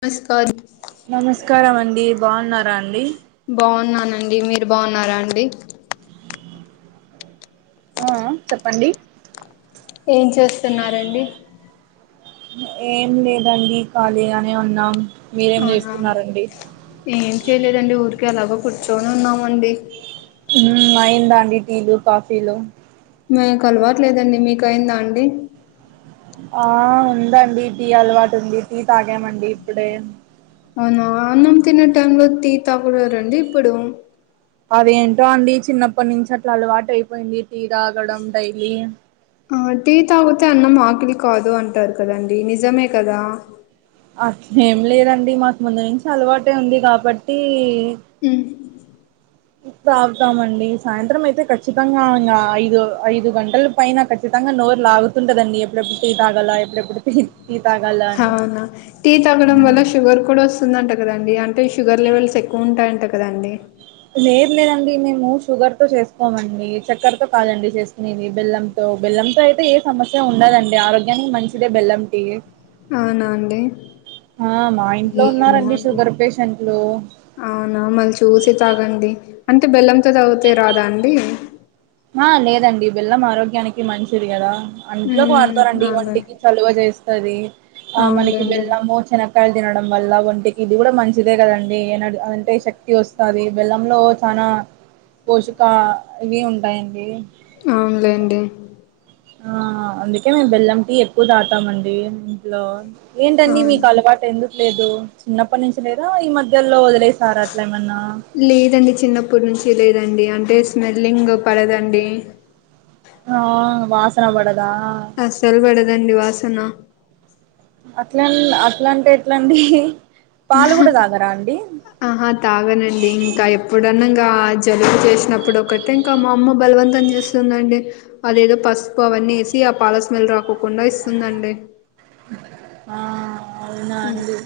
నమస్కార్ నమస్కారం అండి బాగున్నారా అండి బౌనండి మీరు బౌనరా అండి ఆ అ చెప్పండి ఏం చేస్తున్నారండి ఏం లేదండి కాలిగానే ఉన్నాం మీరేం అవునా చేస్తున్నారండి ఏం చేయలేదండి ఊరికె అలాగే కూర్చోని ఉన్నామండి హ్మ్ అయిందండి టీలు కాఫీలు మకు అలవట్లేదండి మీక అయిందా అండి ఆ ఉందండి టీ అలవాటు ఉంది టీ తాగామండి ఇప్పుడే అవున అన్నం తినే టైం లో టీ తాగలేరండి ఇప్పుడు అదేంటో అండి చిన్నప్పటి నుంచి అట్లా అలవాటు అయిపోయింది టీ తగడం డైలీ ఆ టీ తాగితే అన్నం ఆకిలి కాదు అంటారు కదండి నిజమే కదా అ ఏం లేదండి మాకు ముందు నుంచి అలవాటే ఉంది కాబట్టి హ్మ్ తాగుతామండి సాయంత్రం అయితే కాచ్చితంగా ఇం ఐదు ఐదు గంటలు పైన కచ్చితంగా నోరు లాగుతుంటదండి ఎప్పుడెప్పుడు టీ తాగల ఎప్పుడ ఎప్పుడు త అవునా టీ తగ్గడం వల్ల షుగర్ కూడా వస్తుందంట కదాండి అంటే షుగర్ లెవెల్స్ ఎక్కువ ఉంటాయంట కదండి లేేద్ లేదండి మేము షుగర్ తో చేసుకోమండి చక్కరతో కాదండి చేసుకునేది బెల్లం సో బెల్లంతో అయితే ఏ సమస్య ఉండదండి ఆరోగ్యానికి మంచిదే బెల్లం టి అవునా అండి అవునా ఇంట్లో ఏమో ఉన్నారండి అండి షుగర్ పేషెంట్లు అవునా మల్లీ చూసి తాగండి అంటే బెల్లంతో తాగితే రాదా అండి ఆ లేదండి బెల్లం ఆరోగ్యానికి మంచిది కదా అంట్లో ఉమ్ వాడతారండి అవునులే ఒంటికి చలువ చేస్తుంది ఆ మనకి అవునులేండి బెల్లము చిన కాయలు తినడం వల్ల ఒంటికి ఇది కూడా మంచిదే కదండి అంటే శక్తి వస్తుంది బెల్లంలో చనా పోషకా ఇవి ఉంటాయండి అవునులేండి ఆ అందుకే మేము బెల్లం టీ ఎక్కువ దాటామండి ఇంట్లో ఏంటండి అవును మీకు అలవాటు ఎందుకు లేదు చిన్నప్పటి నుంచి లేదా ఈ మధ్యలో వదిలేసారా అట్లా ఏమన్నా లేదండి చిన్నప్పుటి నుంచి లేదండి అంటే స్మెల్లింగ్ పడదండి ఆ వాసన పడదా అసలు పడదండీ వాసన అట్లా అట్లాంటే ట్లాండి పాలు కూడా తాగరా అండి అప్పుడున్నంగా జలుబు చేసినప్పుడు ఒకటే ఇంకా మా అమ్మ బలవంతం చేస్తుందండి అదేదో పసుపు అవన్నీ వేసి ఆ పాల స్మెల్ రాకోకుండా ఇస్తుందండి ఆ మ్మ్. అవునాండి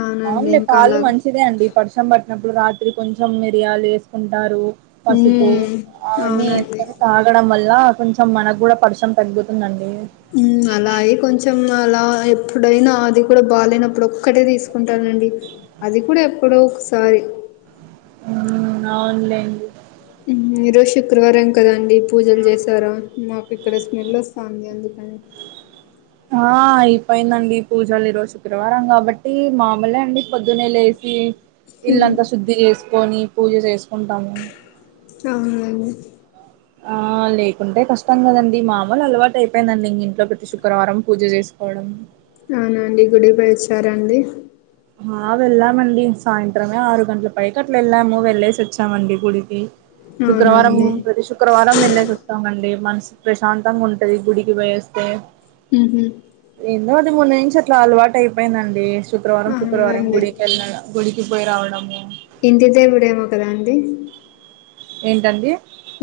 అవునండి అవునడి ఇంకా పాలు అలాగే మంచి ఉట్టిదే అండి పర్సం పట్టినప్పుడు రాత్రి కొంచెం మిరియాలు వేసుకుంటారు పసుపు ఉమ్ అవన్నీ అవునండి వేస్కుని తాగడం వల్ల కొంచెం మనకు కూడా పడిషం తగ్గుతుందండి హ్మ్ అలాగే కొంచెం అలా ఎప్పుడైనా అది కూడా బాగాలేనప్పుడు ఒక్కటే తీసుకుంటానండి అది కూడా ఎప్పుడో ఒకసారి హ్మ్ అవున్లెండి ఈ రోజు శుక్రవారం కదండి పూజలు చేసారా నాకు ఇక్కడ స్మెల్ వస్తాంది ఎందుకు ఆ అయిపోయిందండి పూజలు ఈరోజు శుక్రవారం కాబట్టి మామూలే అండి పొద్దున్నే లేసి ఉమ్ ఇల్లంతా శుద్ధి చేసుకొని పూజ చేసుకుంటాము మేము అవునూలెండి ఆ లేకుంటే కష్టం కదండి మామూలు అలవాటు అయిపోయిందండి ఇం ఇంట్లో ప్రతి శుక్రవారం పూజ చేసుకోవడం అవునండి గుడి పోయి వచ్చారాండి ఆ వెళ్ళామండి సాయంత్రమే ఆరు గంటల పైకి అట్లా వెళ్ళాము వెళ్ళేసి వచ్చామండి గుడికి శుక్రవారం అవునండి ప్రతి శుక్రవారం వెలెస్ వస్తామండి మనసు ప్రశాంతంగా ఉంటంది గుడికి పోయేస్తే హు హుమ్మ్ ఏందో అది ముందు నుంచి అట్లా అలవాటు అయిపోయిందండి శుక్రవారం శుక్రవారం అవునండి గుడికి వెళ్ళిన గుడికి పోయి రావడము ఇంటి దేవుడేమో కదా అండి ఏంటండి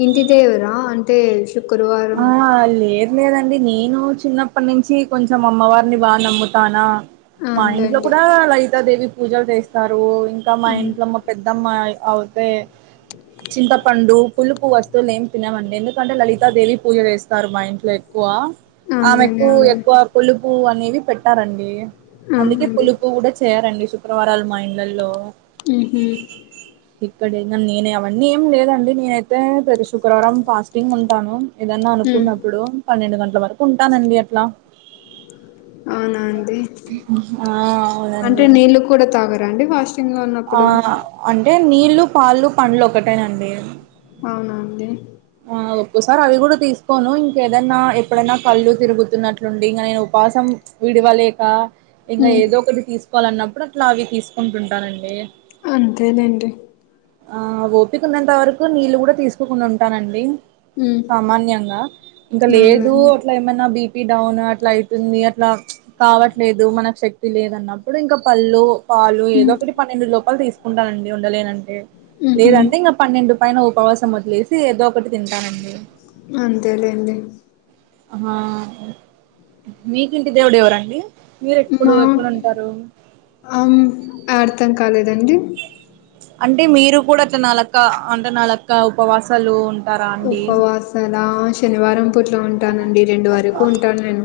ఇంటి దేవరా అంటే శుక్రవారం ఆ లేదు లేదండి నేను చిన్నప్పటి నుంచి కొంచెం అమ్మవారిని బాగా నమ్ముతానా మా ఇంట్లో అవునులేండి కూడా లలితాదేవి పూజలు చేస్తారు ఇంకా మా అవును ఇంట్లో మా పెద్దమ్మ అవ్ తే చింతపండు పులుపు వస్తువులు ఏం తినమండి ఎందుకంటే లలితాదేవి పూజ జేస్తారు మా ఇంట్లో ఎక్కువ అవునులేండి ఆమెకు అవునులే ఎక్కువ పులుపు అనేవి పెట్టారండి అందుకే అవునండి పులుపు కూడా చేయారండి శుక్రవారాలు మా ఇళ్లల్లో మ్మ్ హుమ్ ఇక్కడేనా నేనే అవన్నీ ఏం లేదండి నేనైతే ప్రతి శుక్రవారం ఫాస్టింగ్ ఉంటాను ఏదన్నా ఉమ్ అనుకున్నప్పుడు పన్నెండు గంటల వరకు ఉంటానండి అట్లా అవునా అండి ఆ అంటే అవునండి నీళ్ళు కూడా తాగరాండి వాస్ ఆ అంటే నీళ్ళ పాలు పండ్లు ఒకటేనండి అవునా అండి ఆ ఒక్కోసారి అవి కూడా తీసుకోను ఇంక ఏదైనా ఎప్పుడైనా కళ్ళు తిరుగుతున్నట్లుండి నేను ఉపాసం విడువలేక ఇంకా ఉమ్ ఏదో ఒకటి తీసుకోవాల అన్నప్పుడు అట్లా అవి తీసుకుంటానండి అంతే లేండి ఆ ఓపికన్నంత వరకు నీళ్ళు కూడా తీసుకోకుండా ఉంటానండి ఉమ్ సామాన్యంగా ఇంకా లేదు అవునండి అట్లా ఏమైన్నా బిపీ డౌన్ అట్లా అయితుంది అట్లా ప్చ్ కావట్లేదు మనకు శక్తి లేదన్నప్పుడు ఇంకా పల్లు పాలు ఏదో ఉమ్ ఒకటి పన్నెండు లోపలు తీసుకుంటానండి ఉండలేనంటే ఉహు లేదంటే ఇంకా పన్నెండు పైన ఉపవాసం వదిలేసి ఏదో ఒకటి తింటానండి అంతే లేండి ఆ మీకు ఇంటి దేవుడు ఎవరండి మీరు ఎప్పుడు మా ఎప్పుడుంటారు అం అర్థం కాలేదండి అంటే మీరు కూడా అట్లా నాలక్క అంటే నాలక్క ఉపవాసాలు ఉంటారా అండి ఉపవాసలా శనివారం పుట్లో ఉంటానండి రెండు వరకు ఉంటానండి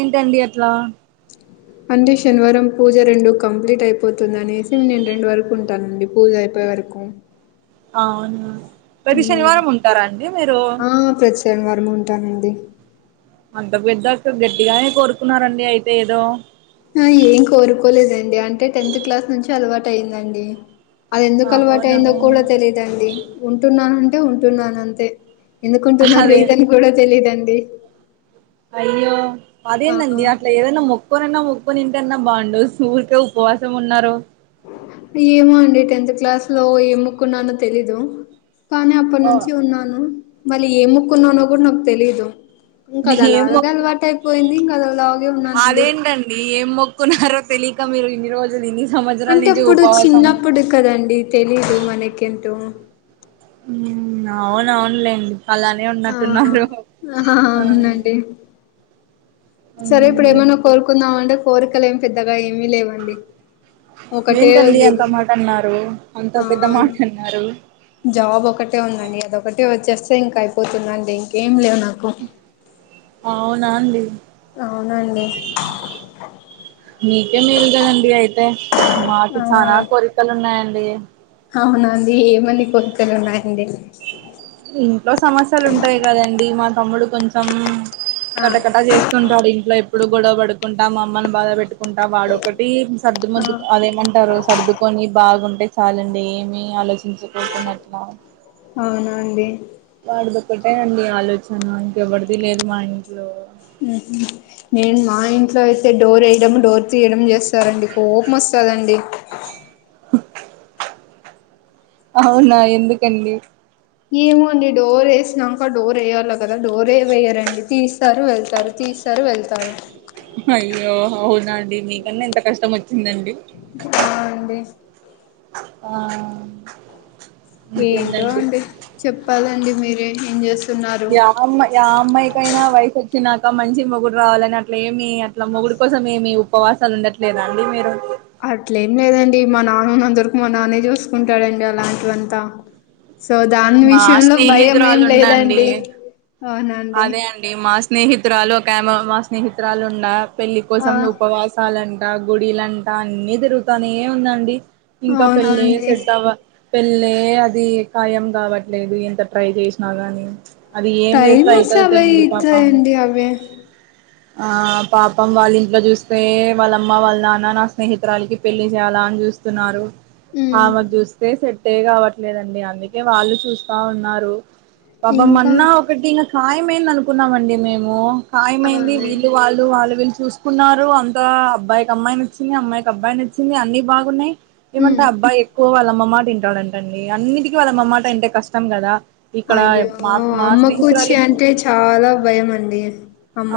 ఏంటండి అట్లా అంటే శనివారం పూజ రెండు కంప్లీట్ అయిపోతుంది అనేసి నేను రెండు వరకు ఉంటానండి పూజా అయిపోయే వరకు అవునా ప్రతి శనివారం ఉంటారా అండి మీరు ఆ ప్రతి శనివారం ఉంటానండి అంత పెద్ద అక్క గట్డిగానే కోరుకున్నారండి అయితే ఏదో ఏం కోరుకోలేదండి అంటే టెన్త్ క్లాస్ నుంచి అలవాటు అయ్యిదండి అది ఎందుకు అలవాటు అవునా అయిందో కూడా తెలీదండి ఉంటున్నానంటే ఉంటున్నానంతే ఎందుకుంటున్నా అదే రీజన్ కూడా తెలీదండి అయ్యో ఆ అదేందండి అట్ అట్లా ఏదన్నా మొక్కొకున్నా మొక్కొని ఉంటానన్న బాగుండు సూరిక ఉపవాసం ఉన్నారు ఏమో అండి టెన్త్ క్లాస్ లో ఎంమోక్కుకున్నానో తెలీదు కానీ ఓ అప్పటినుంచి ఉన్నాను మళ్ళీ ఏం మొక్కున్నానో కూడా నాకు తెలీదు ఇంకా అది ఏం అలాగే మొక్కు అలవాటు అయిపోయింది ఇంకా అది అలాగే ఉన్నానండి ఏంటండీ ఏం మొక్కున్నారో తెలియక మీరు ఇన్ని రోజులు ఇన్ని సంవత్సరాల అంటే నుంచి అప్పుడు ఉపవాసం చిన్నప్పుడు కదండి తెలీదు మనకెంటో హ్మ్ అవును అవునులేండి అలానే ఆ ఉన్నట్టున్నారు ఆహా ఉ అవునండి సరే ఇప్పుడు మ్మ్ ఏమైన్నా కోరుకుందాం అంటే కోరికలు ఏం పెద్దగా ఏమీ లేవు. ఏంటండి అంత మాట అన్నారు అంత ఆ పెద్ద మాట అన్నారు జాబ్ ఒకటే ఉందండి అదొకటే వచ్చేస్తే ఇంక అయిపోతుందండి ఇంకేం లేవు నాకు అవునా అండి అవునండి మీకే మేలు కదండి అయి అంతే మాకి ఆ చానా కోరికలు ఉన్నాయండి అవునా అండి ఏమని కోరికలు ఉన్నాయండి ఇంట్లో సమస్యలు ఉంటాయి కదండి మా తమ్ముడు కొంచెం ఆ కటకటా చేస్ కుంటాడు ఇంట్లో ఎప్పుడు గొడవ పడుకుంటా మా అమ్మని బాధ పెట్టుకుంటా వాడు ఒకటి సర్దు ఆ ముద్దు అదేమంటారు సర్దుకొని బాగుంటే చాలండి ఏమి ఆలోచించకొకున్నట్లా అవునా అండి వాడిదొక్కటే అండి ఆలోచన ఇంకెవరిది లేదు మా ఇంట్లో ఉహుమ్ నేను మా ఇంట్లో అయితే డోర్ వేయడం డోర్ తీయడం చేస్తారండి కోపం వస్తదండి. ఉహ్ అవునా ఎందుకండి ఏమోండి డోర్ వేసినాక డోర్ వేయాలి కదా డోర్ ఏ వేయ్యరండి తీస్తారు వెళ్తారు తీస్ తీస్తారు వెళ్తారు అయ్యో అవునా అండి మీకన్నా ఎంత కష్టం వచ్చిందండి హ అండి ఆ ఏంటో ఇంకేంటండి అంటే చెప్పాలండి మీరే ఏం చేస్ యామై ఆ అమ్మాయికైనా వయసు వచ్చినాక మంచి మొగుడు రావాలని అట్ల ఏమి అట్లా మొగుడు కోసం ఏమి ఉపవాసాలు ఉండట్లేదండి మీరు అట్ల ఏం లేదండి మా నాన్నన్నందవరకు మా నాన్నే చూసుకుంటాడండి అలాంటివంతా సో దాని మా విషయంలో భయం ఏం స్నేహితురాలు ఉందండి లేదండి అవునండి అదే అండి మా స్నేహితురాలు ఒక మా స్నేహితురాలు ఉండ పెళ్ళి ఆ కోసం ఉపవాసం సాలంట గుడిలంట అన్ని తిరుగుతానే ఉందండి ఇంకా పెళ్ళి అవునండి సెటవ పెళ్ళి అది కాయం కావట్లేదు ఎంత ట్రై చేసినా గానీ అది ఏం టైం చేస్తా వస్తే అయితుందో అవే తెలిదు పాపం ఇస్తాయండి అవే ఆ పాపం వాళ్ళ ఇంట్లో చూస్తే వాళ్ళమ్మ వాళ్ళ నాన్న నా స్నేహితురాలకి పెళ్లి చేయాలా అని చూస్త తున్నారు ఆమెకు చూస్తే సెట్టే కావట్లేదండి అందుకే వాళ్ళు చూస్తా ఉన్నారు పాపం ఇంకా మన్న ఒకటి ఇంకా కాయం ఐయంది అనుకున్నామండి మేము కాయమైంది అవునండి వీళ్ళు వాళ్ళు వాళ్ళు వీళ్ళు చూస్ కున్నారు అంత అబ్బాయికి అమ్మాయి నచ్చింది అమ్మాయికి అబ్బాయి నచ్చింది అన్ని బాగున్నాయి ఏమంటే అబ్బాయి ఎక్కువ వాళ్ళమ్మ మాట వింటాడంటండి అన్నిటికి వాళ్ళ అమ్మమాట అంటే కష్టం కదా ఇక్కడ అయ్యో మా మా అమ్మ కూర్చి స్నేహితురాలికి అంటే చాలా భయం అండి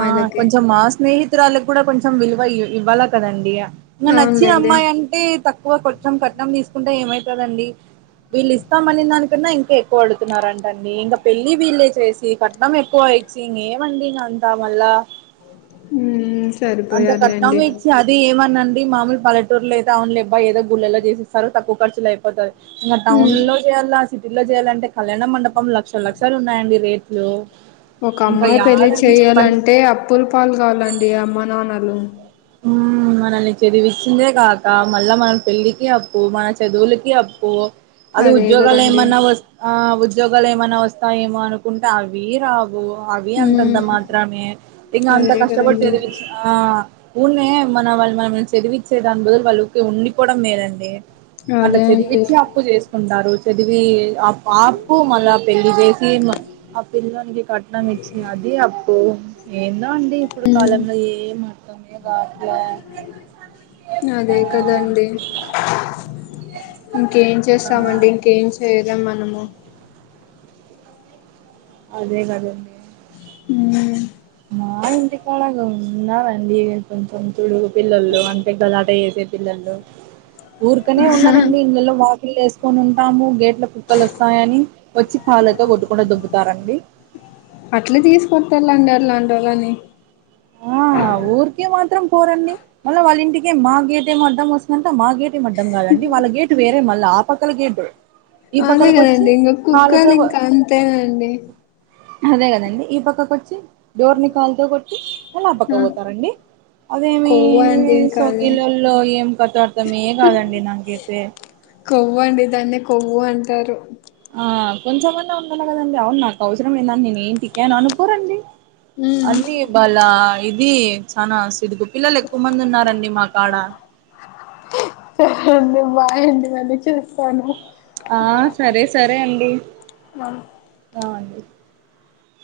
ఆ కొంచెం మా స్నేహితురాలకు కూడా కొంచెం విలువ ఇవ్వాలా కాదాండి ఇగ ఇక నచ్చి అవునులేండి అమ్మాయి అంటే తక్కువ కొంచెం కట్నం తీసుకుంటే ఏమైతుందండి వీళ్ళు ఇస్తామ అని దాని కన్నా ఇంకా ఎక్కువ అడుతున్నారంటన్ని ఇంకా పెళ్లి వీళ్ళే చేసి కట్నం ఎక్కువ సంగ్ ఏమండి అంతా మళ్ళా ఊమ్ అంత కట్నం సరిపోయారులేండి ఇచ్చి అది ఏమన అండి మామలు పల్లెటూరులో ఐతే అవునుల అబ ఏదో గులలో చేసిస్తరు తక్కువ ఖర్చులో అయిపోతాది ఇంకా టౌన్ మ్మ్ లో చేయాలా సిటీలో చేయాలంటే కళ్యాణ మండపం లక్షల లక్షాలు ఉన్నాయండి రేట్లు ఒక ఇంకా అమ్మాయి పెళ్ళి యాడండి చెప్పండి చేయ్యాలంటే అప్పుల పాలు కావాలండి అమ్మ నాన్నలు ఊ మనల్ని చదివిస్తుందే కాక మళ్ళ మన పెళ్ళికి అప్పు మన చదువులకి అప్పు అది అదే ఉద్యోగాలు కదండి ఏమన్నా వస్ ఆ ఉద్యోగాలు ఏమనా వస్తాయేమో అనుకుంటే అవి రావ్ అవి మ్మ్ అంతంత మాత్రమే ఇగా అంత అదే కష్టపడి కదండి చదివిచ్ ఆ ఊన్నే మన వాళ్ళు మన చదివిచ్చే దాని బదులు వాళ్ళు ఊరికే ఉండిపోవడం మేలండి అలా అదే అండి చదివిచ్చి అప్పు చేసుకుంటారు చదివి అప్ పాప్పు మళ్ళ పెళ్లి చేసి ఆ పిలనికి కట్నం ఇచ్చి అది అప్పు ఏందా అండి ఇప్పుడు మ్మ్ కాలంలో ఏమి అర్థం కాట్లా అదే కదండి ఇంకేం ఆ చేస్తామండి ఇంకేం లేరం మనము అదే గదా అండీ ఊ మా ఇంటికిలాగా ఉన్నారండి కొంచెం చడుగు పిల్లలు అంతే గ ఆట చేసే పిల్లలు ఊరుకనే ఉన్నారండి ఇండ్లలో వాకిల్ వేసుకొని ఉంటాము గేట్ ఇట్లా కుక్కలు వస్తాయని వచ్చి కాలతో కొట్టుకుండా దుంపుతారండి అట్లే తీసుకొట్టుంనారండి అలాంటి వాళ్ళని ఆ ఊరికే మాత్రం పోరండి మళ్ళ వాళ్ళ ఇంటికే మా గేటేమో అడ్డం వస్తుందంట మా గేటేమ్ అడ్డం గాదండి వాళ్ళ గేట్ వేరే మళ్ళ ఆ పక్కల గేట్ అదే గదండి ఇంగ కాళ్ళతో కుక్కలు ఇంకా అంతేనండి అదే గదండి ఈ పక్కకొచ్చి డోర్ ని కాల్తో గొట్టి వాల్లా ఆ పక్కకు పోతారండి అదేమీ కొవ్వు అండి ఇంకా అదే సోకిలోల్లో ఏం కథొ అర్ధమే కాదండి నాకైతే కొవ్వు అండి దాన్నే కొవ్వు అంటారు ఆ కొంచెమన్న ఉండాలె గదండి అవును నాకు అవసరం ఏందని నేను ఏం తియ్యను అనుకోరండి ఉమ్ అన్నీ వాల్లా ఇది చానా సిద్గు పిల్లలెక్కువ మంది ఉన్నారండి మా కాడ మి ఫ్రెండ్ మా ఇంటి కాన్నుండి చూస్తానా ఆ సరే సరే అండి ఆ అండి